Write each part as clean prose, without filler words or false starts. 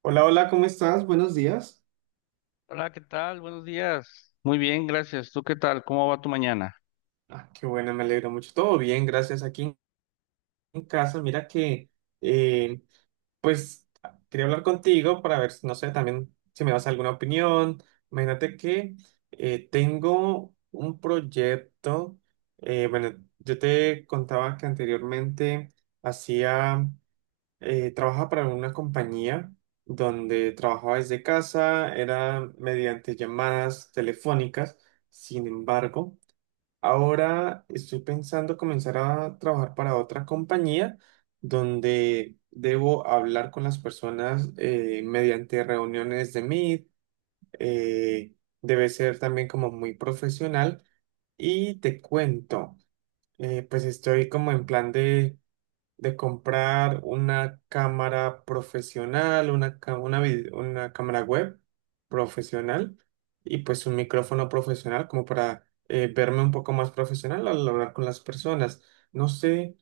Hola, hola, ¿cómo estás? Buenos días. Hola, ¿qué tal? Buenos días. Muy bien, gracias. ¿Tú qué tal? ¿Cómo va tu mañana? Ah, qué bueno, me alegro mucho. Todo bien, gracias. Aquí en casa, mira que, eh, pues, ah, quería hablar contigo para ver, si, no sé, también si me das alguna opinión. Imagínate que tengo un proyecto. Bueno, yo te contaba que anteriormente hacía, trabajaba para una compañía donde trabajaba desde casa, era mediante llamadas telefónicas. Sin embargo, ahora estoy pensando comenzar a trabajar para otra compañía donde debo hablar con las personas mediante reuniones de Meet. eh, Debe ser también como muy profesional. Y te cuento, pues estoy como en plan de comprar una cámara profesional, una, una, una cámara web profesional y pues un micrófono profesional como para verme un poco más profesional al hablar con las personas. No sé,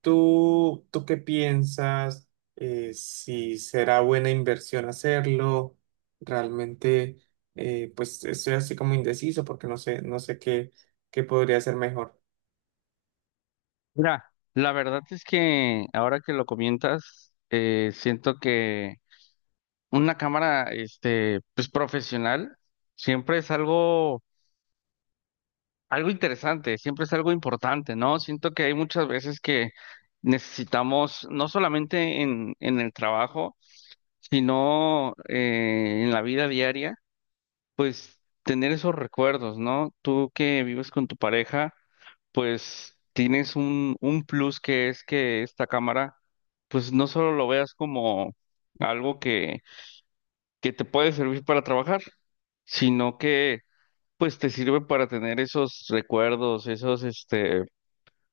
¿tú qué piensas? Si será buena inversión hacerlo, realmente, pues estoy así como indeciso porque no sé qué, qué podría ser mejor. Mira, la verdad es que ahora que lo comentas, siento que una cámara, este, pues profesional, siempre es algo, algo interesante, siempre es algo importante, ¿no? Siento que hay muchas veces que necesitamos, no solamente en el trabajo, sino en la vida diaria, pues tener esos recuerdos, ¿no? Tú que vives con tu pareja. Pues tienes un plus que es que esta cámara, pues no solo lo veas como algo que te puede servir para trabajar, sino que pues te sirve para tener esos recuerdos,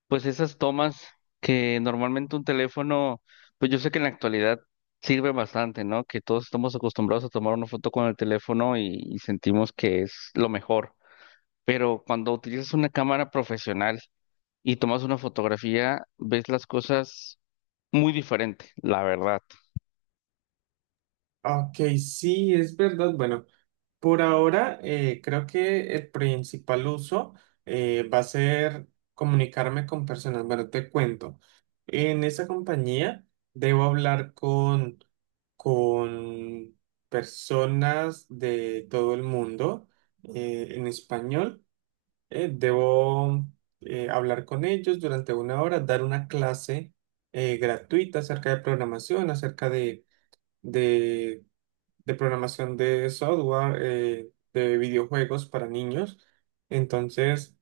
pues esas tomas que normalmente un teléfono, pues yo sé que en la actualidad sirve bastante, ¿no? Que todos estamos acostumbrados a tomar una foto con el teléfono y sentimos que es lo mejor. Pero cuando utilizas una cámara profesional, y tomas una fotografía, ves las cosas muy diferente, la verdad. Ok, sí, es verdad. Bueno. Por ahora, creo que el principal uso va a ser comunicarme con personas. Bueno, te cuento. En esa compañía debo hablar con personas de todo el mundo, en español. Debo hablar con ellos durante una hora, dar una clase gratuita acerca de programación de software, de videojuegos para niños. Entonces,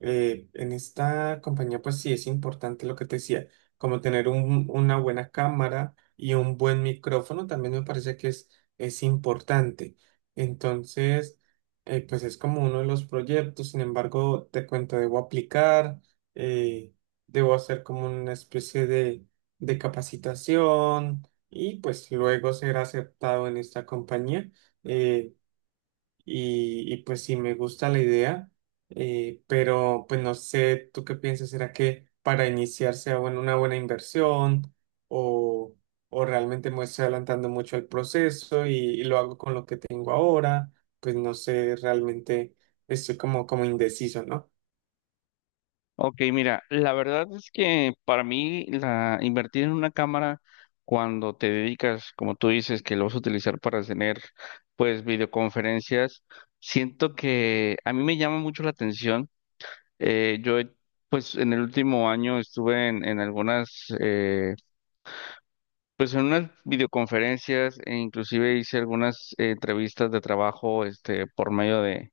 en esta compañía, pues sí es importante lo que te decía, como tener una buena cámara y un buen micrófono. También me parece que es importante. Entonces, pues es como uno de los proyectos. Sin embargo, te cuento, debo aplicar, eh, debo hacer como una especie de capacitación y pues luego ser aceptado en esta compañía. eh, y, y, pues sí, me gusta la idea, pero pues no sé, ¿tú qué piensas? ¿Será que para iniciar sea bueno, una buena inversión o, o realmente me estoy adelantando mucho el proceso y lo hago con lo que tengo ahora? Pues no sé, realmente estoy como, como indeciso, ¿no? Ok, mira, la verdad es que para mí la invertir en una cámara cuando te dedicas, como tú dices, que lo vas a utilizar para tener pues videoconferencias, siento que a mí me llama mucho la atención. Eh, yo he- pues en el último año estuve en algunas pues en unas videoconferencias e inclusive hice algunas entrevistas de trabajo este por medio de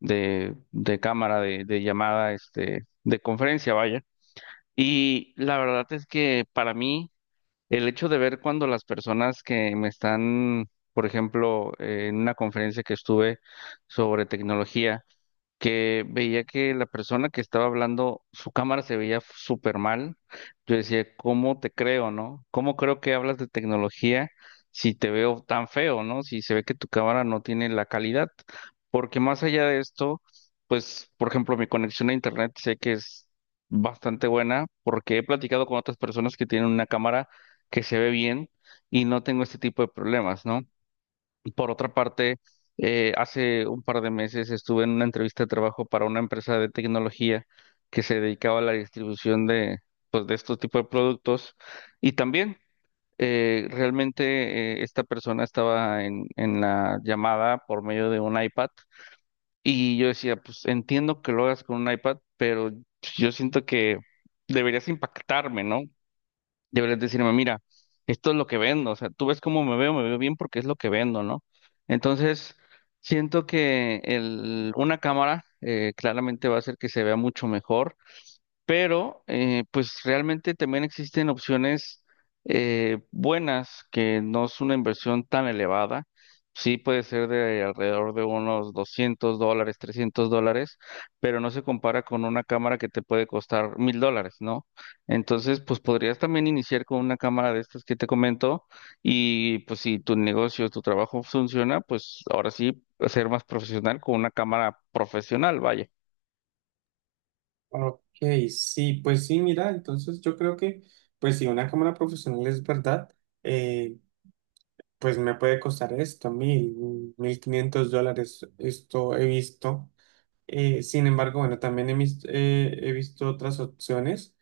de cámara, de llamada, este, de conferencia, vaya. Y la verdad es que para mí, el hecho de ver cuando las personas que me están, por ejemplo, en una conferencia que estuve sobre tecnología, que veía que la persona que estaba hablando, su cámara se veía súper mal. Yo decía, ¿cómo te creo, no? ¿Cómo creo que hablas de tecnología si te veo tan feo, no? Si se ve que tu cámara no tiene la calidad. Porque más allá de esto, pues, por ejemplo, mi conexión a internet sé que es bastante buena porque he platicado con otras personas que tienen una cámara que se ve bien y no tengo este tipo de problemas, ¿no? Por otra parte, hace un par de meses estuve en una entrevista de trabajo para una empresa de tecnología que se dedicaba a la distribución de, pues, de estos tipos de productos. Y también realmente esta persona estaba en la llamada por medio de un iPad. Y yo decía, pues entiendo que lo hagas con un iPad, pero yo siento que deberías impactarme, ¿no? Deberías decirme, mira, esto es lo que vendo, o sea, tú ves cómo me veo bien porque es lo que vendo, ¿no? Entonces, siento que una cámara claramente va a hacer que se vea mucho mejor pero pues realmente también existen opciones buenas que no es una inversión tan elevada. Sí puede ser de alrededor de unos $200, $300, pero no se compara con una cámara que te puede costar $1000, ¿no? Entonces, pues podrías también iniciar con una cámara de estas que te comento y pues si tu negocio, tu trabajo funciona, pues ahora sí ser más profesional con una cámara profesional, vaya. Ok, sí, pues sí, mira, entonces yo creo que pues si una cámara profesional es verdad. eh, pues me puede costar esto, $1000, $1500, esto he visto. Sin embargo, bueno, también he visto otras opciones,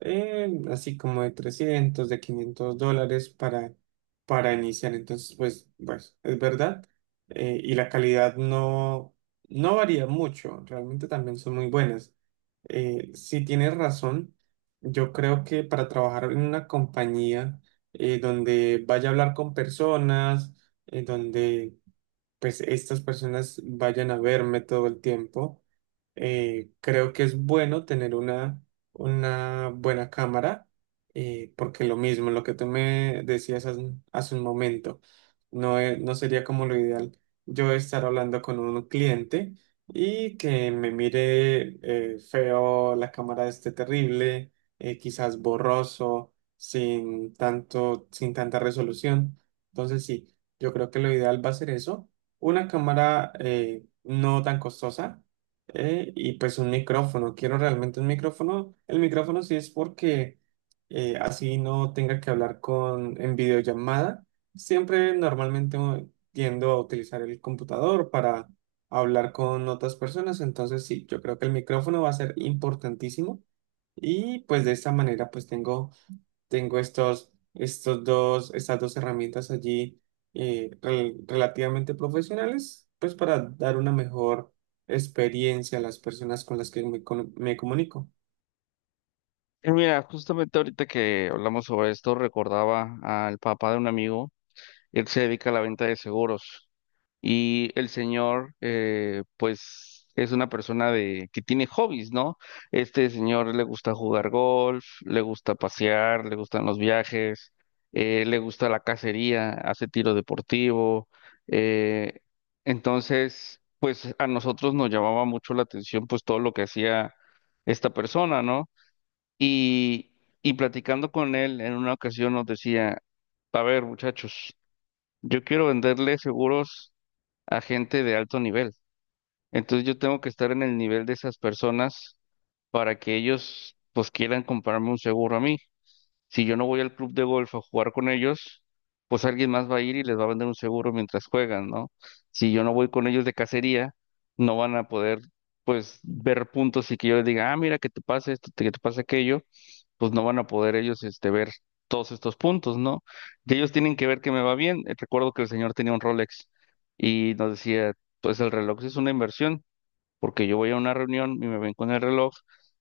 así como de $300 de $500 para iniciar. Entonces, pues, pues, es verdad. Y la calidad no, no varía mucho, realmente también son muy buenas. Sí, tienes razón. Yo creo que para trabajar en una compañía donde vaya a hablar con personas, donde pues estas personas vayan a verme todo el tiempo, creo que es bueno tener una buena cámara, porque lo mismo, lo que tú me decías hace, hace un momento, no, no sería como lo ideal yo estar hablando con un cliente y que me mire feo, la cámara esté terrible, quizás borroso, sin tanto, sin tanta resolución. Entonces sí, yo creo que lo ideal va a ser eso, una cámara no tan costosa, y pues un micrófono, quiero realmente un micrófono. El micrófono sí, es porque así no tenga que hablar con en videollamada. Siempre normalmente tiendo a utilizar el computador para hablar con otras personas. Entonces sí, yo creo que el micrófono va a ser importantísimo y pues de esta manera pues tengo estos, estos dos, estas dos herramientas allí, relativamente profesionales, pues para dar una mejor experiencia a las personas con las que me, me comunico. Y mira, justamente ahorita que hablamos sobre esto, recordaba al papá de un amigo, él se dedica a la venta de seguros y el señor, pues, es una persona de que tiene hobbies, ¿no? Este señor le gusta jugar golf, le gusta pasear, le gustan los viajes, le gusta la cacería, hace tiro deportivo, eh, entonces pues, a nosotros nos llamaba mucho la atención, pues, todo lo que hacía esta persona, ¿no? Y, y platicando con él en una ocasión nos decía, a ver, muchachos, yo quiero venderle seguros a gente de alto nivel. Entonces yo tengo que estar en el nivel de esas personas para que ellos pues quieran comprarme un seguro a mí. Si yo no voy al club de golf a jugar con ellos, pues alguien más va a ir y les va a vender un seguro mientras juegan, ¿no? Si yo no voy con ellos de cacería, no van a poder, pues, ver puntos y que yo les diga, ah, mira, que te pasa esto, que te pasa aquello, pues no van a poder ellos, este, ver todos estos puntos, ¿no? Y ellos tienen que ver que me va bien. Recuerdo que el señor tenía un Rolex y nos decía, pues el reloj es una inversión porque yo voy a una reunión y me ven con el reloj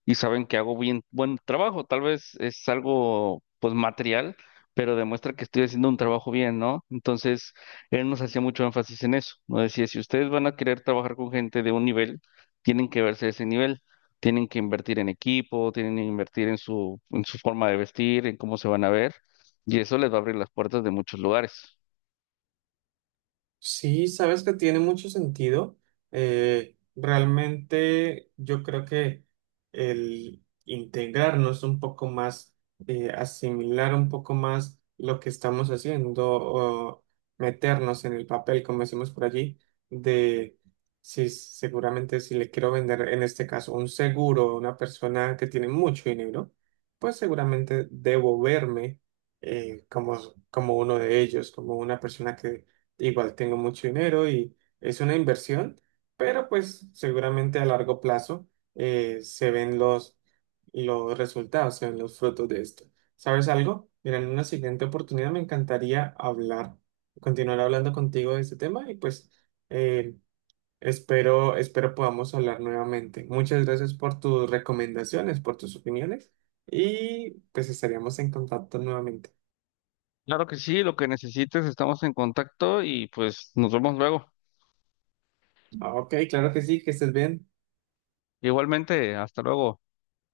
y saben que hago bien buen trabajo. Tal vez es algo pues material, pero demuestra que estoy haciendo un trabajo bien, ¿no? Entonces, él nos hacía mucho énfasis en eso. Nos decía, si ustedes van a querer trabajar con gente de un nivel, tienen que verse ese nivel. Tienen que invertir en equipo, tienen que invertir en su forma de vestir, en cómo se van a ver, y eso les va a abrir las puertas de muchos lugares. Sí, sabes que tiene mucho sentido. Realmente yo creo que el integrarnos un poco más, asimilar un poco más lo que estamos haciendo o meternos en el papel, como decimos por allí, de si, seguramente si le quiero vender en este caso un seguro a una persona que tiene mucho dinero, pues seguramente debo verme como, como uno de ellos, como una persona que igual tengo mucho dinero y es una inversión, pero pues seguramente a largo plazo se ven los resultados, se ven los frutos de esto. ¿Sabes algo? Mira, en una siguiente oportunidad me encantaría hablar, continuar hablando contigo de este tema y pues, eh, espero, espero podamos hablar nuevamente. Muchas gracias por tus recomendaciones, por tus opiniones y pues estaríamos en contacto nuevamente. Claro que sí, lo que necesites, estamos en contacto y pues nos vemos luego. Ah, ok, claro que sí, que estés bien. Igualmente, hasta luego.